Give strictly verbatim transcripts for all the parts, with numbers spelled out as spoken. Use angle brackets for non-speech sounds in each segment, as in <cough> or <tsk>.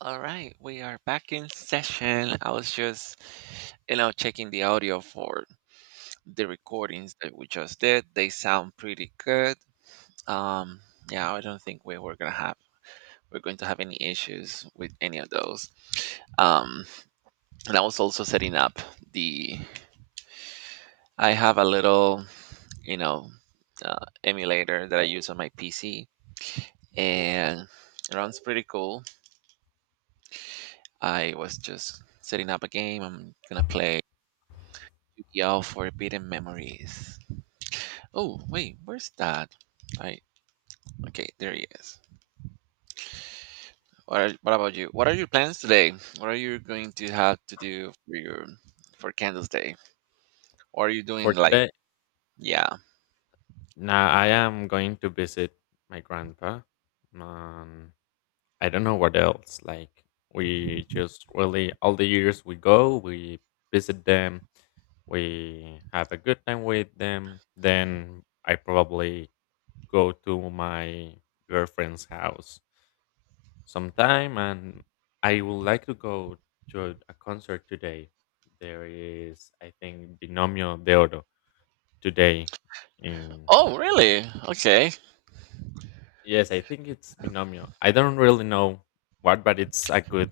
All right, we are back in session. I was just, you know, checking the audio for the recordings that we just did. They sound pretty good. Um, yeah, I don't think we were gonna have we're going to have any issues with any of those. Um, and I was also setting up the. I have a little, you know, uh, emulator that I use on my P C, and it runs pretty cool. I was just setting up a game. I'm gonna play Yo, forbidden memories. Oh, wait, where's that? I okay, there he is. What are, what about you? What are your plans today? What are you going to have to do for your for Candles Day? Or are you For doing like today, yeah? now I am going to visit my grandpa. Um, I don't know what else. Like we just really all the years we go, we visit them, we have a good time with them. Then I probably go to my girlfriend's house sometime, and I would like to go to a concert today. There is, I think, Binomio de Oro today in. Oh, really? Okay. Yes, I think it's Binomio. I don't really know what, but it's a good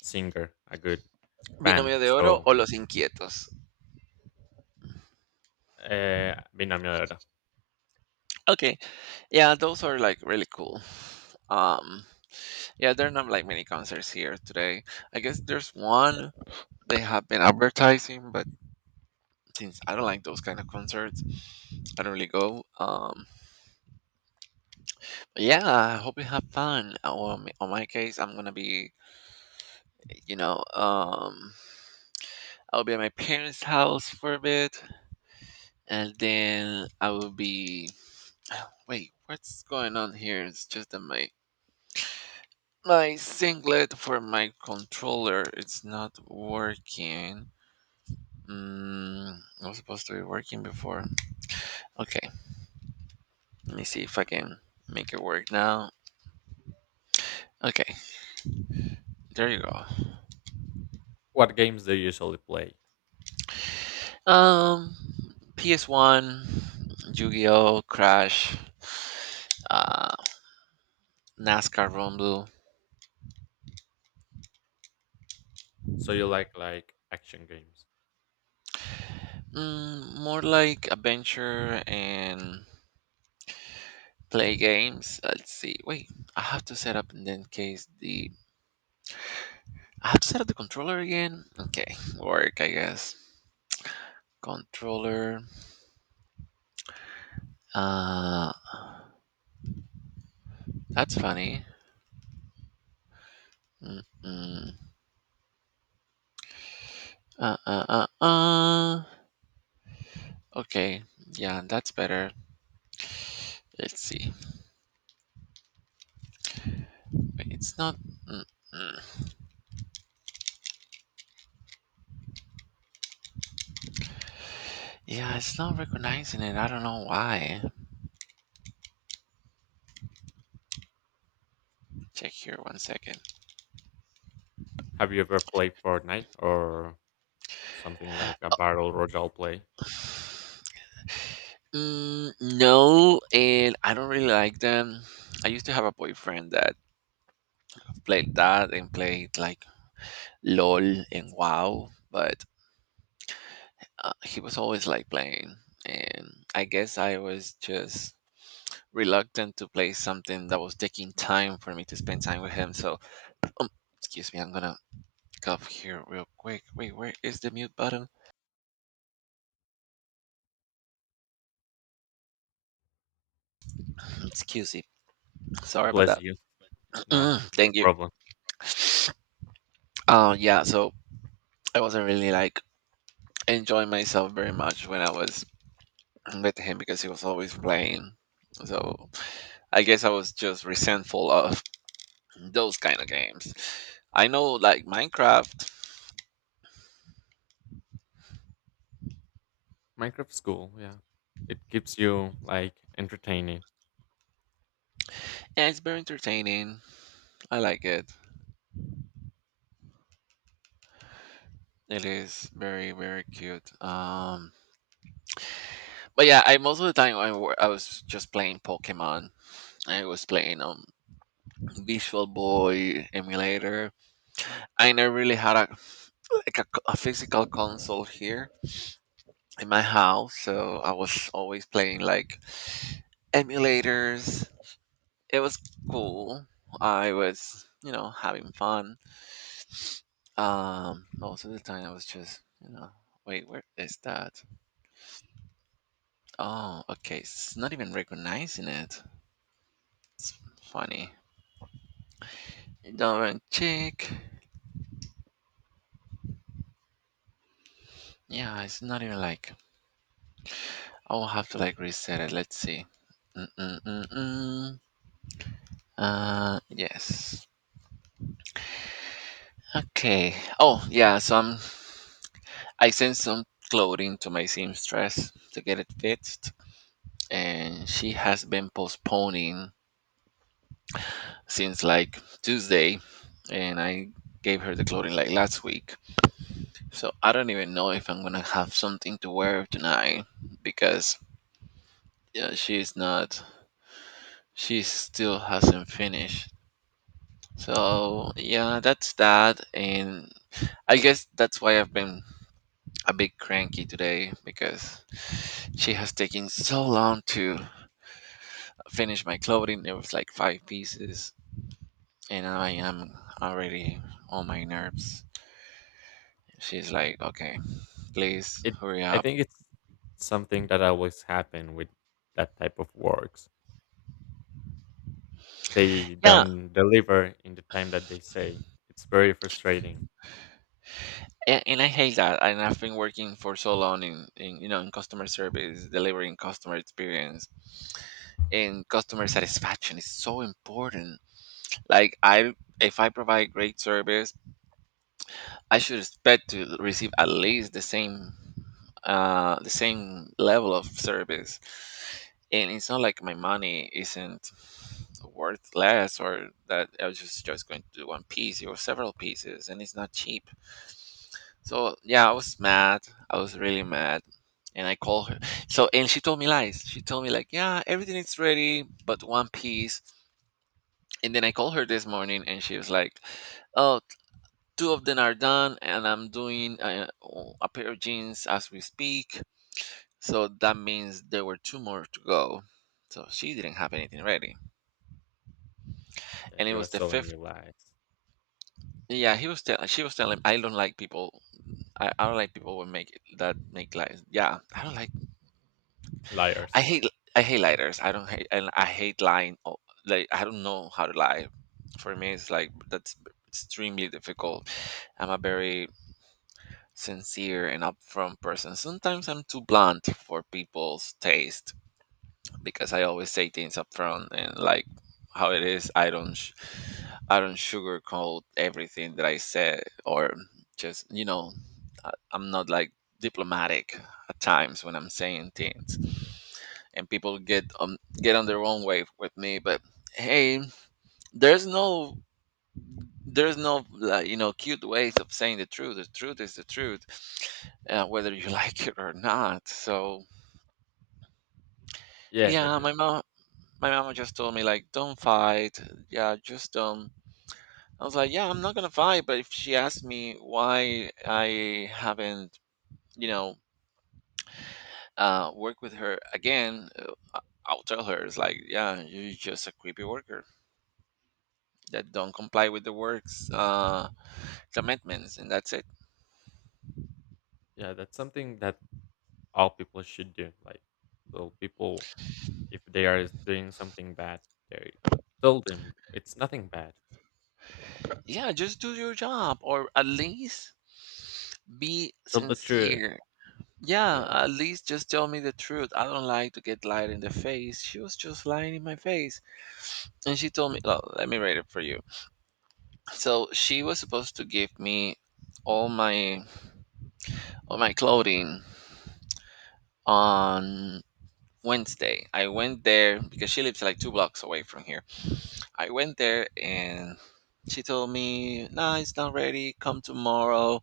singer, a good band. Binomio de Oro So, o Los Inquietos. uh, Binomio era. Okay, yeah, those are like really cool. Um, yeah, there are not like many concerts here today. I guess there's one they have been advertising, but since I don't like those kind of concerts, I don't really go. Um, Yeah, I hope you have fun. Uh, Well, m- on my case, I'm gonna be, you know, um, I'll be at my parents' house for a bit, and then I will be. <sighs> Wait, what's going on here? It's just that my my singlet for my controller it's not working. Mm, it was supposed to be working before. Okay, let me see if I can make it work now. Okay, there you go. What games do you usually play? Um, P S one, Yu-Gi-Oh, Crash, uh, NASCAR Rumble. So you like like action games? Mm, more like adventure and play games. Let's see. Wait, I have to set up in that case the. I have to set up the controller again. Okay, work I guess. Controller. Uh, that's funny. Mm-mm. Uh, uh, uh, uh. Okay, yeah, that's better. Let's see. Wait, it's not. Mm-mm. Yeah, it's not recognizing it. I don't know why. Check here one second. Have you ever played Fortnite or something like a battle royale play? Mm, no, and I don't really like them. I used to have a boyfriend that played that and played like LOL and WoW, but uh, he was always like playing. And I guess I was just reluctant to play something that was taking time for me to spend time with him. So, um, excuse me, I'm gonna cough here real quick. Wait, where is the mute button? Excuse me. Sorry about Bless that. you. Nah, Mm, <laughs> no thank you. problem. Uh, yeah, so I wasn't really like enjoying myself very much when I was with him because he was always playing. So I guess I was just resentful of those kind of games. I know like Minecraft, Minecraft School, yeah. It keeps you like entertaining. yeah, it's very entertaining. I like it. It is very very cute. Um, but yeah, I most of the time I, wa- I was just playing Pokemon. I was playing um Visual Boy emulator. I never really had a like a, c- a physical console here in my house, so I was always playing like emulators. It was cool. I was, you know, having fun. um most of the time I was just, you know, wait, where is that? Oh, okay, it's not even recognizing it. It's funny. Don't check. Yeah, it's not even like, I will have to like reset it. Let's see. Mm-mm-mm-mm. uh yes. Okay. Oh, yeah. Some I sent some clothing to my seamstress to get it fixed, and she has been postponing since like Tuesday, and I gave her the clothing like last week. So I don't even know if I'm gonna have something to wear tonight because yeah, she's not. She still hasn't finished. So yeah, that's that, and I guess that's why I've been a bit cranky today because she has taken so long to finish my clothing. It was like five pieces, and I am already on my nerves. She's like, "Okay, please It, hurry I up." think it's something that always happen with that type of works. They Yeah, don't deliver in the time that they say. It's very frustrating a- and I hate that. And I've been working for so long in, in, you know, in customer service, delivering customer experience, and customer satisfaction is so important. Like I, if I provide great service I should expect to receive at least the same uh the same level of service. And it's not like my money isn't worth less or that I was just, just going to do one piece or several pieces, and it's not cheap. So yeah, I was mad. I was really mad. And I called her. So and she told me lies. She told me like, yeah, everything is ready, but one piece. And then I called her this morning and she was like, oh, two of them are done and I'm doing uh, a pair of jeans as we speak, so that means there were two more to go, so she didn't have anything ready and that it you are was the selling fifth. your lies. Yeah he was telling she was telling, i don't like people i, I don't like people who make that make lies, yeah. I don't like, I Liars. hate, I hate lighters. i don't hate and I hate lying. Oh, like I don't know how to lie. For me it's like that's extremely difficult. I'm a very sincere and upfront person. Sometimes I'm too blunt for people's taste because I always say things upfront and like how it is. I don't, sh- I don't sugarcoat everything that I said or just, you know, I- I'm not like diplomatic at times when I'm saying things, and people get um get on their own way with me. But hey, there's no there's no like, you know, cute ways of saying the truth. The truth is the truth, uh, whether you <laughs> like it or not. So Yes, I yeah, my think, mom my mama just told me like don't fight, yeah, just don't. I was like yeah, I'm not gonna fight, but if she asked me why I haven't, you know, uh worked with her again, uh, I- I'll tell her it's like yeah, you're just a creepy worker that don't comply with the works uh commitments, and that's it. yeah, that's something that all people should do. Like so people if they are doing something bad, they tell them it's nothing bad. Yeah, just do your job or at least be Tell the truth. sincere. Yeah, Yeah. at least just tell me the truth. I don't like to get lied in the face. She was just lying in my face. And she told me, well, let me read it for you. So she was supposed to give me all my all my clothing on Wednesday. I went there because she lives like two blocks away from here. I went there and she told me, "Nah, it's not ready. Come tomorrow."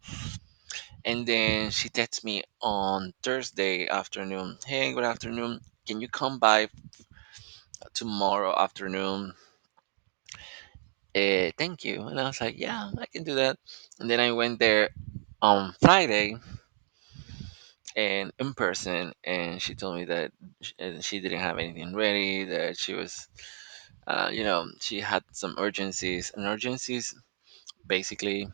And then she texts me on Thursday afternoon. Hey, good afternoon. Can you come by tomorrow afternoon? Uh, thank you. And I was like, yeah, I can do that. And then I went there on Friday and in person, and she told me that sh- uh, she didn't have anything ready, that she was, uh, you know, she had some urgencies. And urgencies basically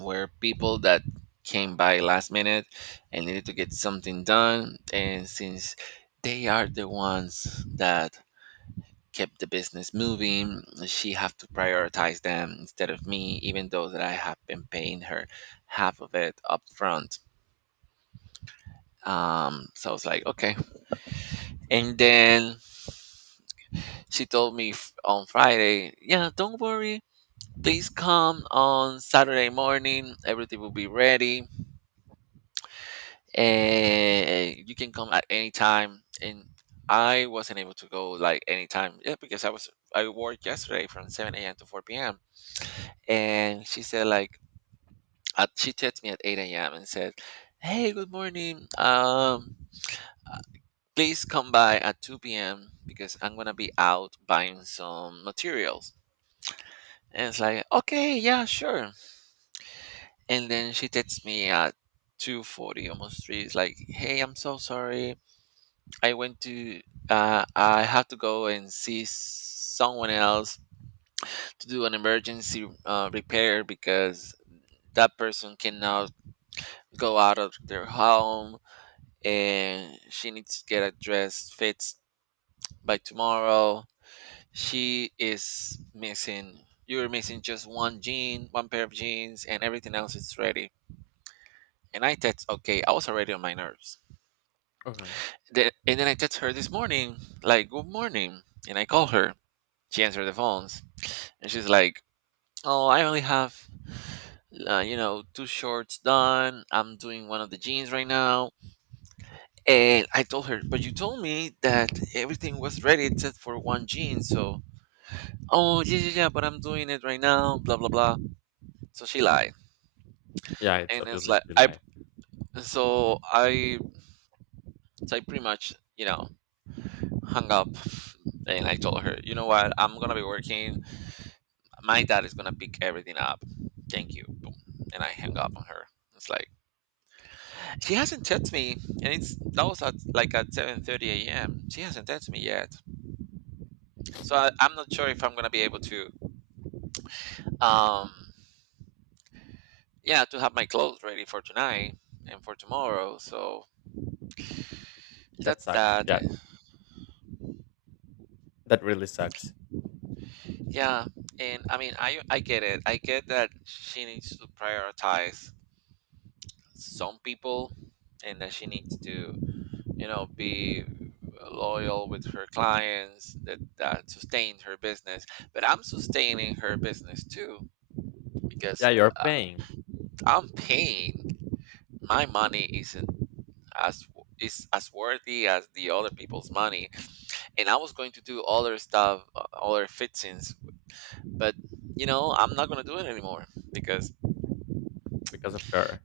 were people that came by last minute and needed to get something done. And since they are the ones that kept the business moving, she have to prioritize them instead of me, even though that I have been paying her half of it up front. Um, so I was like, okay. And then she told me f- on Friday, yeah, don't worry. Please come on Saturday morning. Everything will be ready and you can come at any time. And I wasn't able to go like any time, yeah, because i was I worked yesterday from seven a.m to four p.m. And she said like at, she texted me at eight a.m and said, hey, good morning, um uh, please come by at two p.m because I'm gonna be out buying some materials. And it's like okay, yeah, sure. And then she texts me at two forty, almost three, it's like, hey, I'm so sorry, I went to uh, I had to go and see someone else to do an emergency uh, repair because that person cannot go out of their home and she needs to get a dress fixed by tomorrow. She is missing you're missing just one jean, one pair of jeans, and everything else is ready. And I text okay, I was already on my nerves. Okay. The, and then I text her this morning, like good morning, and I call her. She answered the phones. And she's like, "Oh, I only have, uh, you know, two shorts done. I'm doing one of the jeans right now." And I told her, "But you told me that everything was ready except for one jean." So, "Oh, yeah, yeah, yeah, but I'm doing it right now." Blah blah blah. So she lied, Yeah, it's and it's obviously like I. July. So I, so I pretty much, you know, hung up. And I told her, you know what? I'm gonna be working. My dad is gonna pick everything up. Thank you. Boom. And I hung up on her. It's like she hasn't texted me, and it's that was at like at seven thirty a m She hasn't texted me yet, so I, I'm not sure if I'm gonna be able to, um, yeah, to have my clothes ready for tonight and for tomorrow. So That that's sucks. that. Yeah, that really sucks. Yeah, and I mean, I I get it. I get that she needs to prioritize some people, and that she needs to, you know, be loyal with her clients that that sustained her business, but I'm sustaining her business too Yeah, because you're uh, paying I'm paying. My money isn't as is as worthy as the other people's money, and I was going to do other stuff, uh, other fixings, but you know I'm not gonna do it anymore because because of her.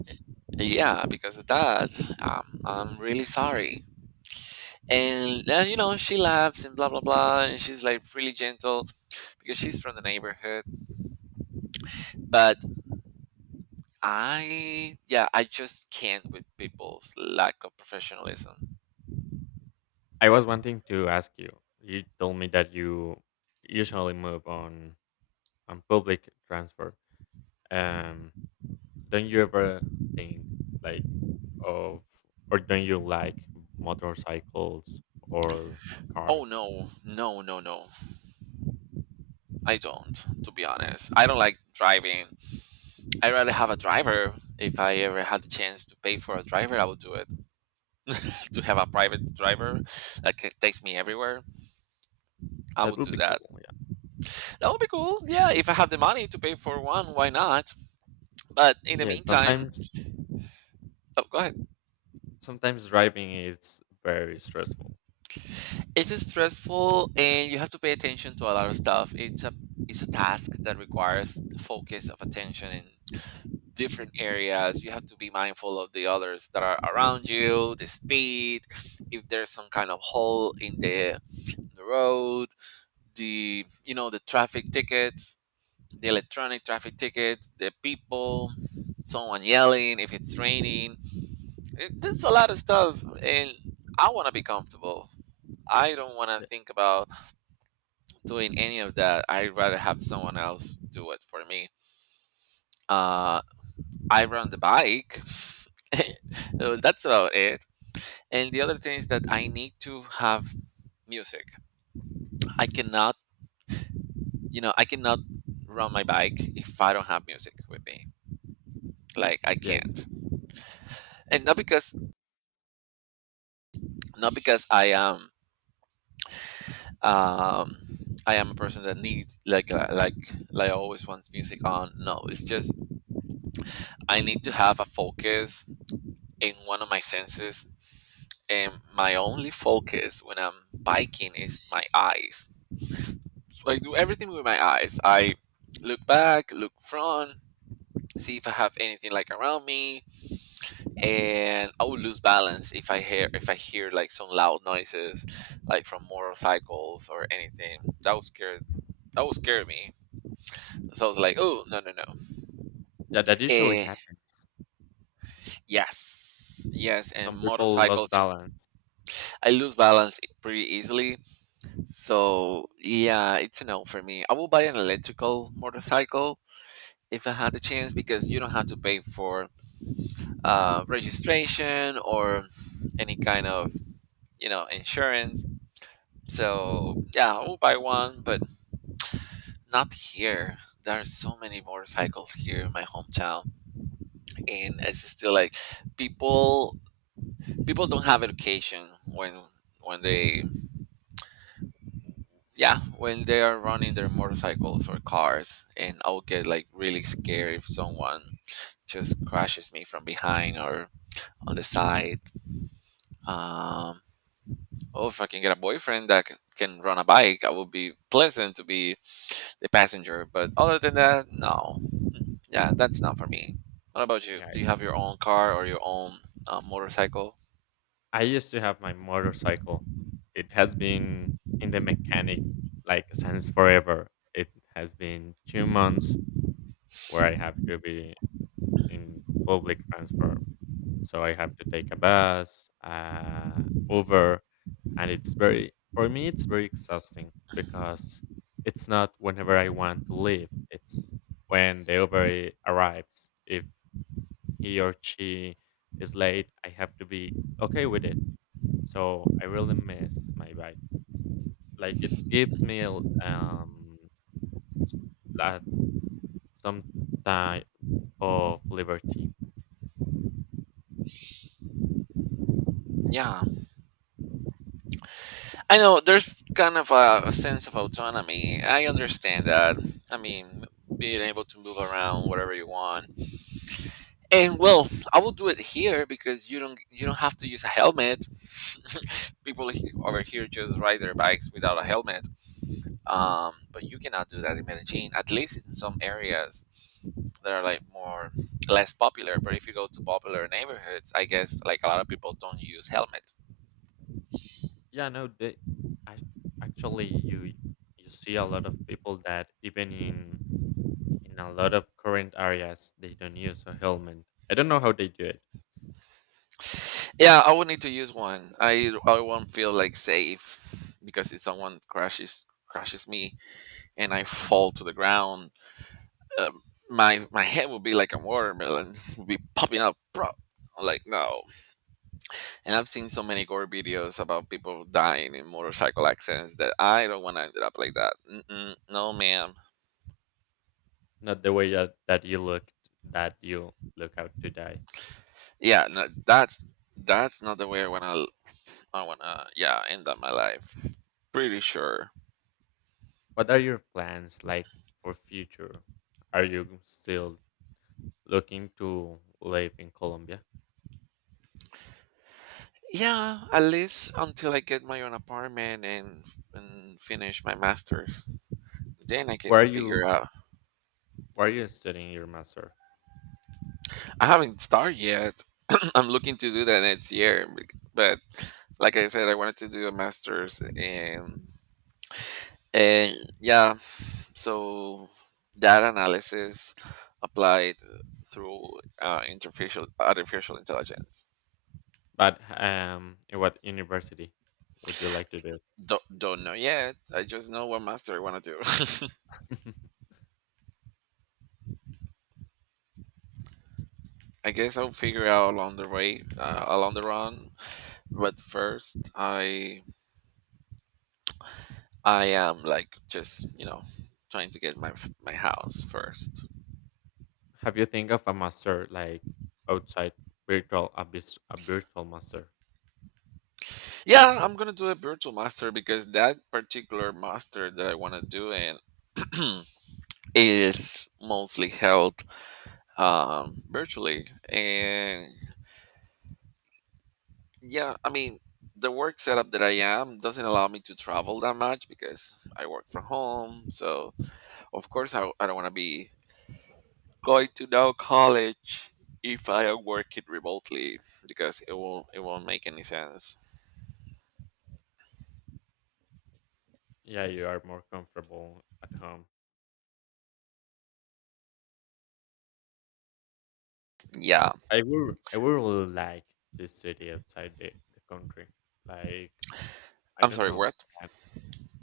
yeah, because of that. um, I'm really sorry. And then you know she laughs and blah blah blah, and she's like really gentle because she's from the neighborhood, but. I yeah, I just can't with people's lack of professionalism. I was wanting to ask you. You told me that you usually move on and public transport. Um, don't you ever think like of or don't you like motorcycles or Oh, cars? no, no, no, no. I don't, to be honest. I don't like driving. I'd rather have a driver. If I ever had the chance to pay for a driver, I would do it. <laughs> To have a private driver that ca- takes me everywhere, I That would would do be cool. that. Yeah. That would be cool. Yeah, if I have the money to pay for one, why not? But in the Yeah. meantime, Sometimes oh, go ahead. sometimes driving is very stressful. It's stressful, and you have to pay attention to a lot of stuff. It's a it's a task that requires focus of attention and different areas. You have to be mindful of the others that are around you, the speed, if there's some kind of hole in the, the road, the you know the traffic tickets, the electronic traffic tickets, the people, someone yelling, if it's raining, it, there's a lot of stuff. And I want to be comfortable. I don't want to Yeah. think about doing any of that. I'd rather have someone else do it for me. uh I run the bike. <laughs> Well, that's about it. And the other thing is that I need to have music. I cannot, you know, I cannot run my bike if I don't have music with me. Like I Yes. can't. And not because not because I am um I am a person that needs like uh, like like always wants music on. No, it's just I need to have a focus in one of my senses, and my only focus when I'm biking is my eyes. So I do everything with my eyes. I look back, look front, see if I have anything like around me, and I will lose balance if I hear if I hear like some loud noises, like from motorcycles or anything. That would scare that would scare me. So I was like, oh, no, no, no. Yeah, that usually Eh, happens. yes, yes, and Some people motorcycles lost and balance. I lose balance i- pretty easily. So yeah, it's a no for me. I will buy an electrical motorcycle. If I had the chance, because you don't have to pay for uh, registration or any kind of you know, insurance. So yeah, I will buy one, but not here. There are so many motorcycles here in my hometown, and it's still like people people don't have education when when they yeah when they are running their motorcycles or cars, and I will get like really scared if someone just crashes me from behind or on the side. Um, oh, if I can get a boyfriend that can, can run a bike, I would be pleasant to be the passenger. But other than that, no. Mm. Yeah, that's not for me. What about you? Yeah. Do you have your own car or your own uh, motorcycle? I used to have my motorcycle. It has been in the mechanic like since forever. It has been two months where I have to be in public transport, so I have to take a bus, uh, Uber, and it's very for me it's very exhausting because it's not whenever I want to leave. It's when the Uber arrives. If he or she is late, I have to be okay with it. So I really miss my bike. Like it gives me um, <tsk> a, some type of liberty. Yeah, I know there's kind of a, a sense of autonomy. I understand that. I mean, being able to move around whatever you want. And well, I will do it here because you don't you don't have to use a helmet. <laughs> People he- over here just ride their bikes without a helmet. Um, but you cannot do that in Medellin. At least in some areas, that are like more less popular. But if you go to popular neighborhoods, I guess like a lot of people don't use helmets. Yeah, no, they, ac- actually, you you see a lot of people that even in in a lot of current areas they don't use a helmet. I don't know how they do it. Yeah, I would need to use one. I I won't feel like safe because if someone crashes crashes me and I fall to the ground, um, my my head would be like a watermelon, <laughs> would be popping up. Bro. I'm like no, and I've seen so many gore videos about people dying in motorcycle accidents that I don't want to end up like that. Mm-mm, no, ma'am. Not the way that, that you look that you look out today. Yeah, no, that's that's not the way I want to I wanna, yeah, end up my life. Pretty sure. What are your plans like for future? Are you still looking to live in Colombia? Yeah, at least until I get my own apartment and and finish my masters. Then I can Where are figure you out. where are you studying your master? I haven't started yet. <clears throat> I'm looking to do that next year, bec- but like I said, I wanted to do a master's and and yeah, so data analysis applied through uh, interfacial artificial intelligence. But um, in what university would you like to do Don't, don't know yet. I just know what master I want to do. <laughs> it? <laughs> I guess I'll figure out along the way, uh, along the run. But first, I I am like just you know trying to get my f- my house first. Have you think of a master like outside virtual a, vis- a virtual master? Yeah, I'm gonna do a virtual master because that particular master that I want to do in <clears throat> is mostly held um, virtually, and yeah, I mean the work setup that I am doesn't allow me to travel that much because I work from home. So of course I, I don't want to be going to no college if I am working remotely because it won't it won't make any sense. Yeah, you are more comfortable at home. Yeah, I would I would really like to study outside the, the country. Like I I'm don't sorry. know. What? Can-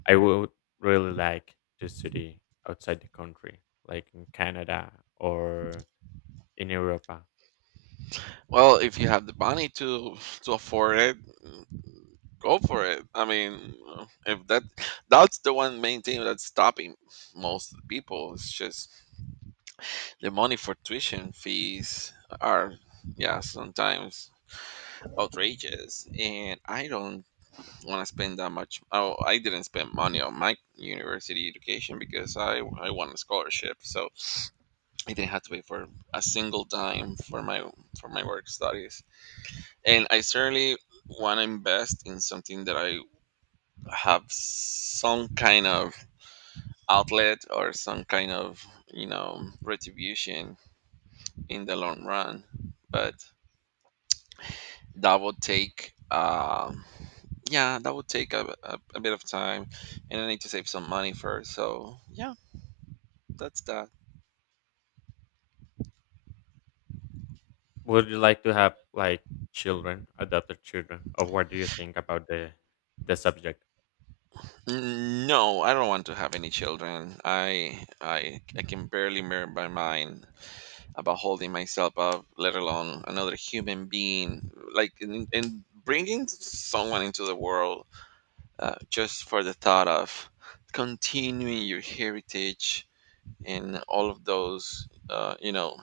I would really like to study outside the country, like in Canada or in Europa. Well, if you have the money to to afford it, mm, go for it. I mean, uh, if that that's the one main thing that's stopping most people. It's just the money for tuition fees are yeah sometimes outrageous, and I don't want to spend that much. Oh, I didn't spend money on my university education because I I won a scholarship, so I didn't have to pay for a single dime for my for my work studies. And I certainly want to invest in something that I have some kind of outlet or some kind of you know retribution in the long run, but that would take. Um, yeah, that would take a, a, a bit of time, and I need to save some money first. So yeah. That's that. Would you like to have like children, adopted children, or what do you think about the the subject? N- No, I don't want to have any children. I I I can barely mirror my mind about holding myself up, let alone another human being. Like and, and bringing someone into the world uh, just for the thought of continuing your heritage and all of those, uh, you know,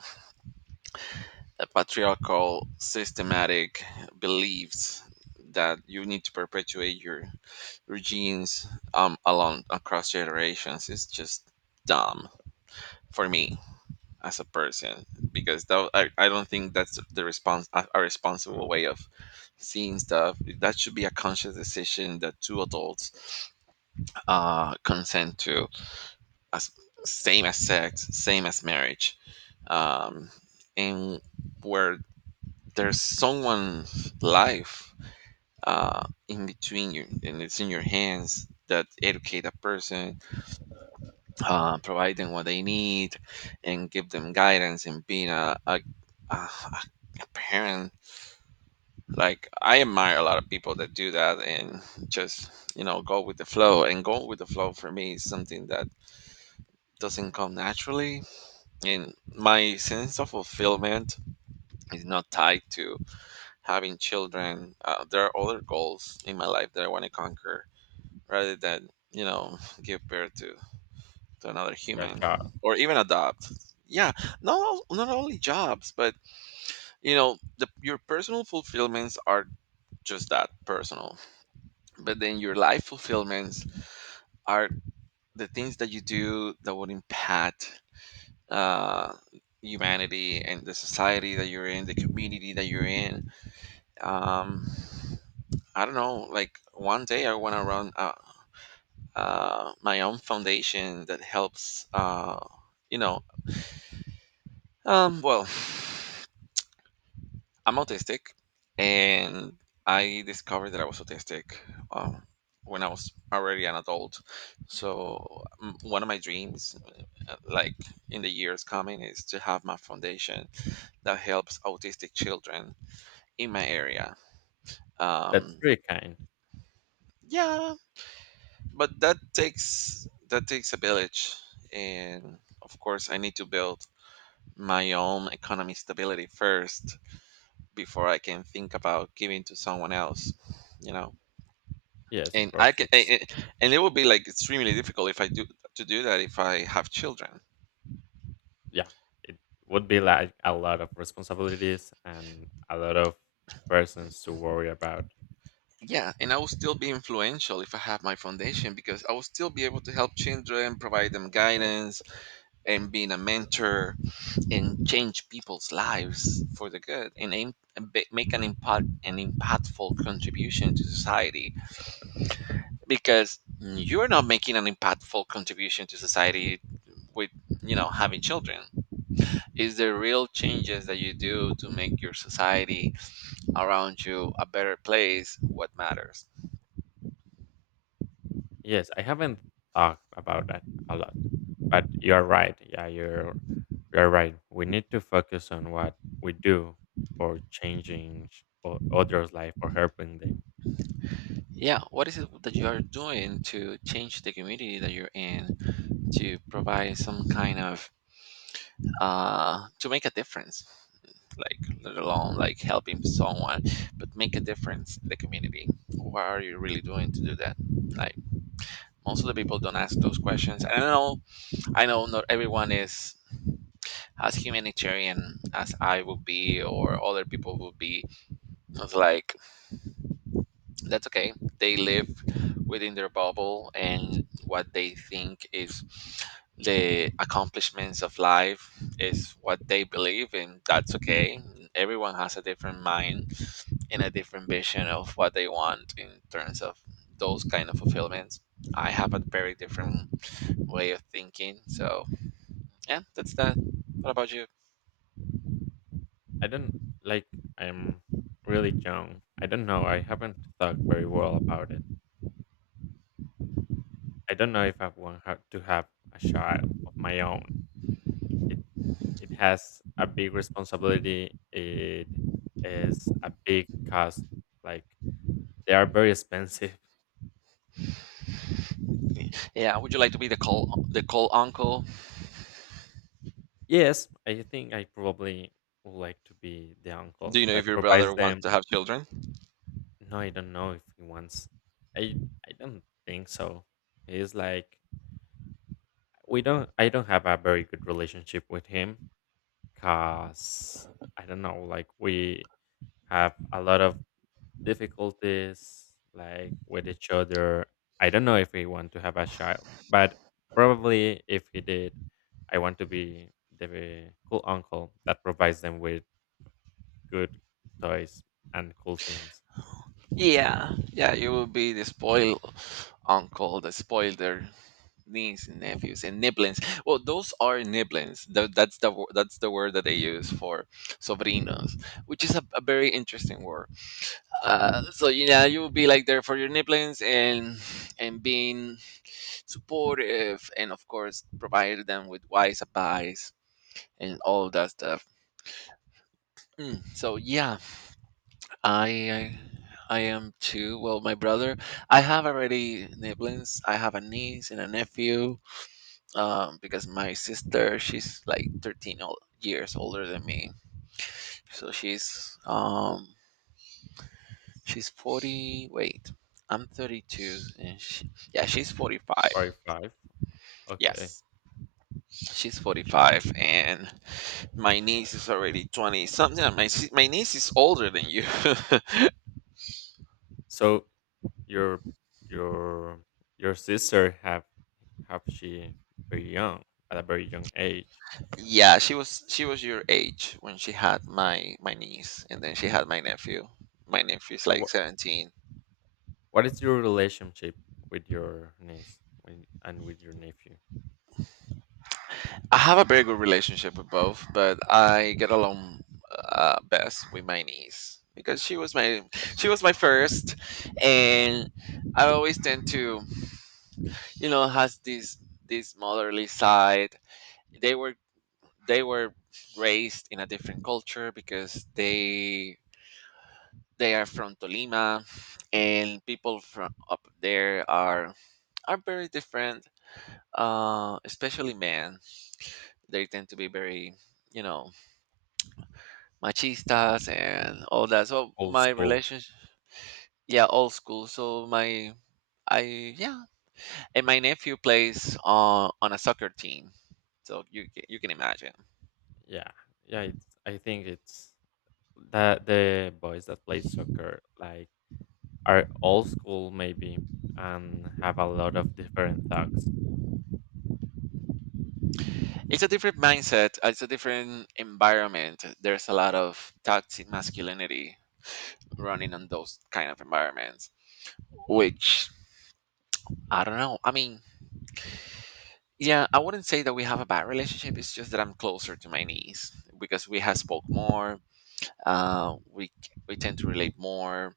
uh, patriarchal, systematic beliefs that you need to perpetuate your regimes um along across generations is just dumb for me as a person because that, I, I don't think that's the response a, a responsible way of seeing stuff. That should be a conscious decision that two adults uh consent to, as same as sex, same as marriage, um and where there's someone's life uh in between you and it's in your hands that educate a person, uh, provide them what they need, and give them guidance and being a, a, a, a parent. Like I admire a lot of people that do that and just you know go with the flow. And go with the flow for me is something that doesn't come naturally, and my sense of fulfillment is not tied to having children. Uh, there are other goals in my life that I want to conquer rather than you know give birth to to another Cha cha. human or even adopt. Yeah, not al- not only jobs but you know the, your personal fulfillments are just that, personal, but then your life fulfillments are the things that you do that would impact uh humanity and the society that you're in, the community that you're in. um I don't know, like one day I want to run uh, uh my own foundation that helps uh you know um well <sighs> I'm autistic, and I discovered that I was autistic um, when I was already an adult. So m- one of my dreams, uh, like in the years coming, is to have my foundation that helps autistic children in my area. That's Um, very kind. yeah, but that takes that takes a village, and of course, I need to build my own economy stability first before I can think about giving to someone else. You know. Yes, of And I course. can, It's and, and it will be like extremely difficult if I do to do that if I have children. yeah, it would be like a lot of responsibilities and a lot of persons to worry about. Yeah, and I will still be influential if I have my foundation because I will still be able to help children, provide them guidance, and being a mentor and change people's lives for the good and aim, and ba- make an impact an impactful contribution to society. Because you're not making an impactful contribution to society with you know having children. is the real changes that you do to make your society around you a better place what matters. Yes, I haven't thought about that a lot, but you're right. Yeah, you're you're right. We need to focus on what we do for changing sh- o- others' life or helping them. Yeah, what is it that you are doing to change the community that you're in to provide some kind of uh to make a difference, like, let alone like helping someone, but make a difference in the community? What are you really doing to do that? Like, most of the people don't ask those questions. I know i know not everyone is as humanitarian as I would be or other people would be. It's like, that's okay. They live within their bubble, and what they think is the accomplishments of life is what they believe, and that's okay. Everyone has a different mind and a different vision of what they want in terms of those kind of fulfillments. I have a very different way of thinking. So yeah, that's that. What about you? I don't like. I'm really young. I don't know. I haven't thought very well about it. I don't know if I want ha- to have a child of my own. It has a big responsibility. It is a big cost. Like they are very expensive. <laughs> Yeah, would you like to be the call the call uncle? Yes, I think I probably would like to be the Do uncle you know if that your brother provides wants them. to have children? No, I don't know if he wants. I I don't think so. He's like we don't. I don't have a very good relationship with him, cause I don't know. Like we have a lot of difficulties like with each other. I don't know if we want to have a child, but probably if he did, I want to be the cool uncle that provides them with good toys and cool things. Yeah, yeah, you will be the spoil uncle, the spoiler niece and nephews and niblins. Well, those are niblins. Tho- That's the wo- that's the word that they use for sobrinos, which is a, a very interesting word. Uh, so yeah, you will be like there for your niblins and and being supportive, and of course provide them with wise advice and all that stuff. Mm, so yeah, I I am too. Well, my brother, I have already siblings. I have a niece and a nephew. Um, because my sister, she's like thirteen o- years older than me. So she's um she's forty. Wait, I'm thirty-two and she, yeah, she's forty-five. Forty-five. Okay. Yes. She's forty-five and my niece is already twenty something. My si- my niece is older than you. <laughs> So your your your sister have have she very young at a very young age. Yeah, she was she was your age when she had my my niece, and then she had my nephew. My nephew's And like what seventeen. what is your relationship with your niece with, and with your nephew? I have a very good relationship with both, but I get along uh, best with my niece because she was my she was my first, and I always tend to, you know, has this this motherly side. They were they were raised in a different culture because they they are from Tolima, and people from up there are are very different. Uh, especially men, they tend to be very, you know, machistas and all that. So Old my school. relationship, yeah, old school. So my, I yeah, and my nephew plays on on a soccer team. So you ca- you can imagine, Yeah, yeah. It's, I think it's that the boys that play soccer like are old school maybe and have a lot of different thugs. it's a different mindset. It's a different environment. There's a lot of toxic masculinity running on those kind of environments, which, I don't know. I mean, yeah, I wouldn't say that we have a bad relationship. It's just that I'm closer to my niece because we have spoke more. Uh, we c- we tend to relate more.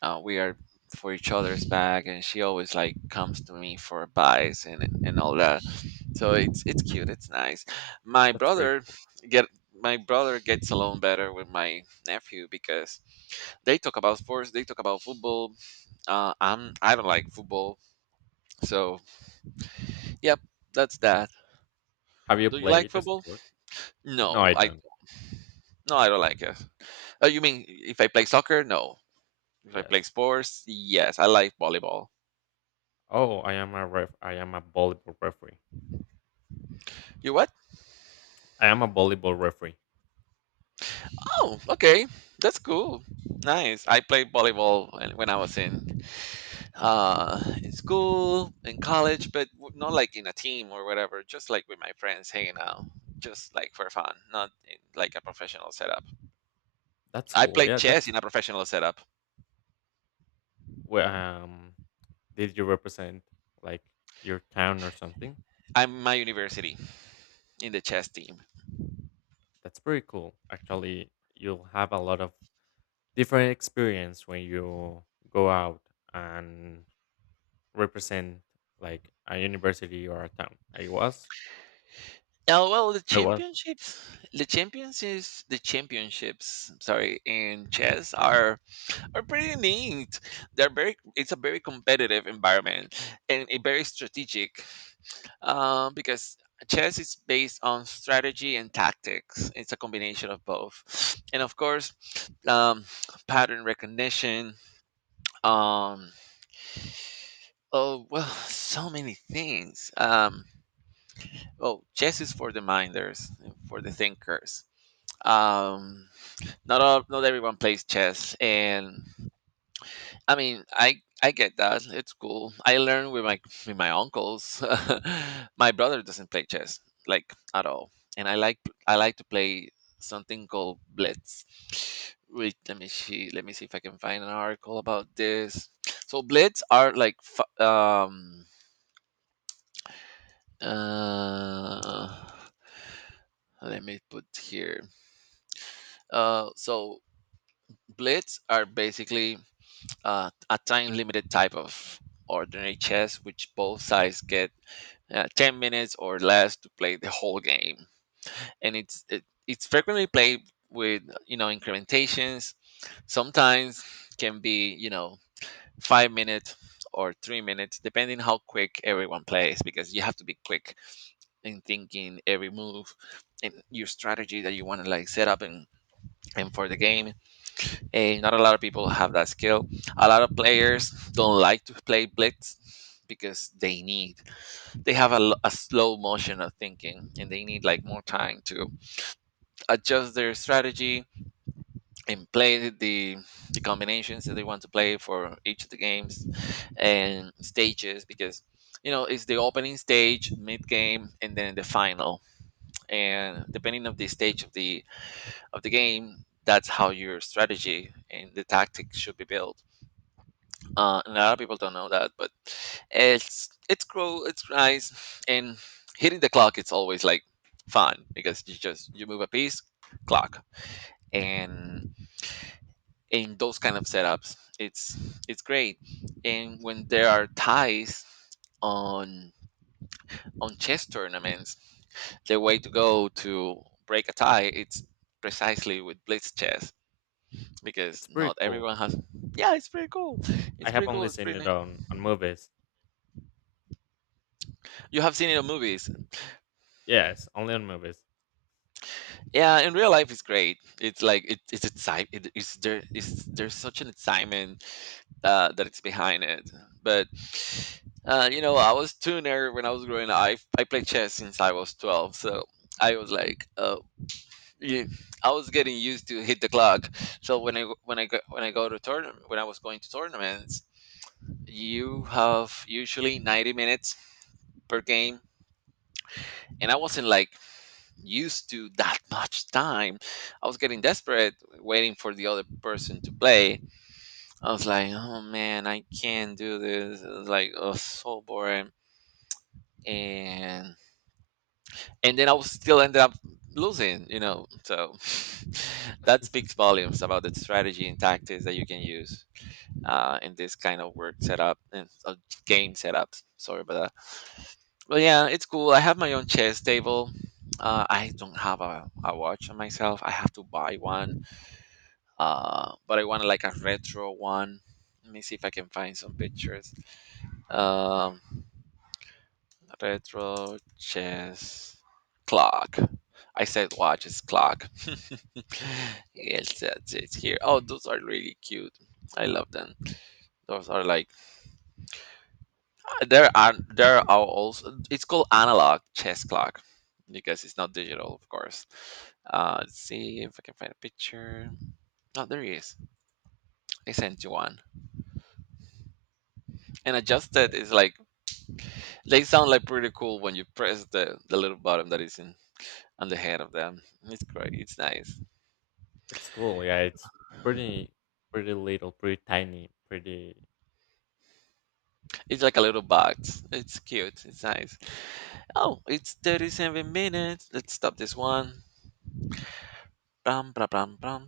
Uh, we are for each other's back, and she always like comes to me for advice and and all that. So it's it's cute. It's nice. My That's pretty brother cool. get my brother gets along better with my nephew because they talk about sports. They talk about football. Uh, I'm I don't like football, so. Yep, that's that. Have you Do you like played a football? sport? No, I No, I don't. no, I don't like it. Oh, you mean if I play soccer? No. If I play Yes. sports, yes, I like volleyball. Oh, I am a ref. I am a volleyball referee. You what? I am a volleyball referee. Oh, okay, that's cool. Nice. I played volleyball when when I was in uh in school, in college, but w- not like in a team or whatever. Just like with my friends hanging out, just like for fun, not in like a professional setup. That's I cool. played Yeah, chess that's in a professional setup. wh- um. Did you represent like your town or something? I'm My university in the chess team. That's pretty cool. Actually, you'll have a lot of different experience when you go out and represent like a university or a town. I was, Oh well, the I was. championships, the champions is the championships. Sorry, in chess are are pretty neat. They're very. It's a very competitive environment and a very strategic, um, because chess is based on strategy and tactics. It's a combination of both, and of course, um, pattern recognition. Um, oh well, so many things. Um, oh, Chess is for the minders, for the thinkers. Um, Not all, not everyone plays chess, and I mean, I I get that. It's cool. I learned with my with my uncles. <laughs> My brother doesn't play chess like at all, and I like I like to play something called blitz. Wait, let me see. Let me see if I can find an article about this. So blitz are like f- um uh let me put here. Uh so blitz are basically uh, a time limited type of ordinary chess, which both sides get uh, ten minutes or less to play the whole game. And it's it, it's frequently played with, you know, incrementations. Sometimes can be, you know, five minutes or three minutes, depending how quick everyone plays, because you have to be quick in thinking every move and your strategy that you want to like set up and and for the game, and not a lot of people have that skill. A lot of players don't like to play blitz because they need they have a, l- a slow motion of thinking, and they need like more time to adjust their strategy and play the the combinations that they want to play for each of the games and stages because, you know, it's the opening stage, mid game, and then the final, and depending on the stage of the of the game, that's how your strategy and the tactics should be built. Uh, and a lot of people don't know that, but it's it's grow it's nice, and hitting the clock, it's always like fun because you just you move a piece, clock, and in those kind of setups, it's it's great. And when there are ties on on chess tournaments, the way to go to break a tie, it's precisely with blitz chess, because It's not pretty cool. everyone has. Yeah, it's pretty cool I it's have pretty cool only it's seen pretty it nice. on on movies. You have seen it on movies. Yes, only on movies. <laughs> Yeah, in real life it's great. It's like it, it's exciting. It, it's there is There's such an excitement uh, that it's behind it. But uh, you know, I was tuner when I was growing up. i, I played chess since I was twelve. So I was like uh, yeah, I was getting used to hit the clock. So when I go- when I go when I go to tournament when I was going to tournaments, you have usually ninety minutes per game, and I wasn't like used to that <laughs> much time. I was getting desperate waiting for the other person to play. I was like, oh man, I can't do this. It was like, oh, so boring. And and then I was still ended up losing, you know. So <laughs> that speaks volumes about the strategy and tactics that you can use uh, in this kind of work setup and uh, game setups. Sorry about that. But yeah, it's cool. I have my own chess table. Uh, I don't have a, a watch on myself. I have to buy one, uh, but I want like a retro one. Let me see if I can find some pictures. Um, Retro chess clock. I said watch, it's clock. <laughs> it's, it's it's here. Oh, those are really cute. I love them. Those are like, uh, there are there are also, it's called analog chess clock because it's not digital, of course. Uh, let's see if I can find a picture. Oh, there he is. I sent you one. And adjusted Like, is like. They sound like pretty cool when you press the, the little button that is in on the head of them. It's great. It's nice. it's cool. Yeah, it's pretty, pretty little, pretty tiny, pretty. It's like a little box. It's cute. It's nice. Oh, it's thirty-seven minutes. Let's stop this one. Bam, bam, bam, bam.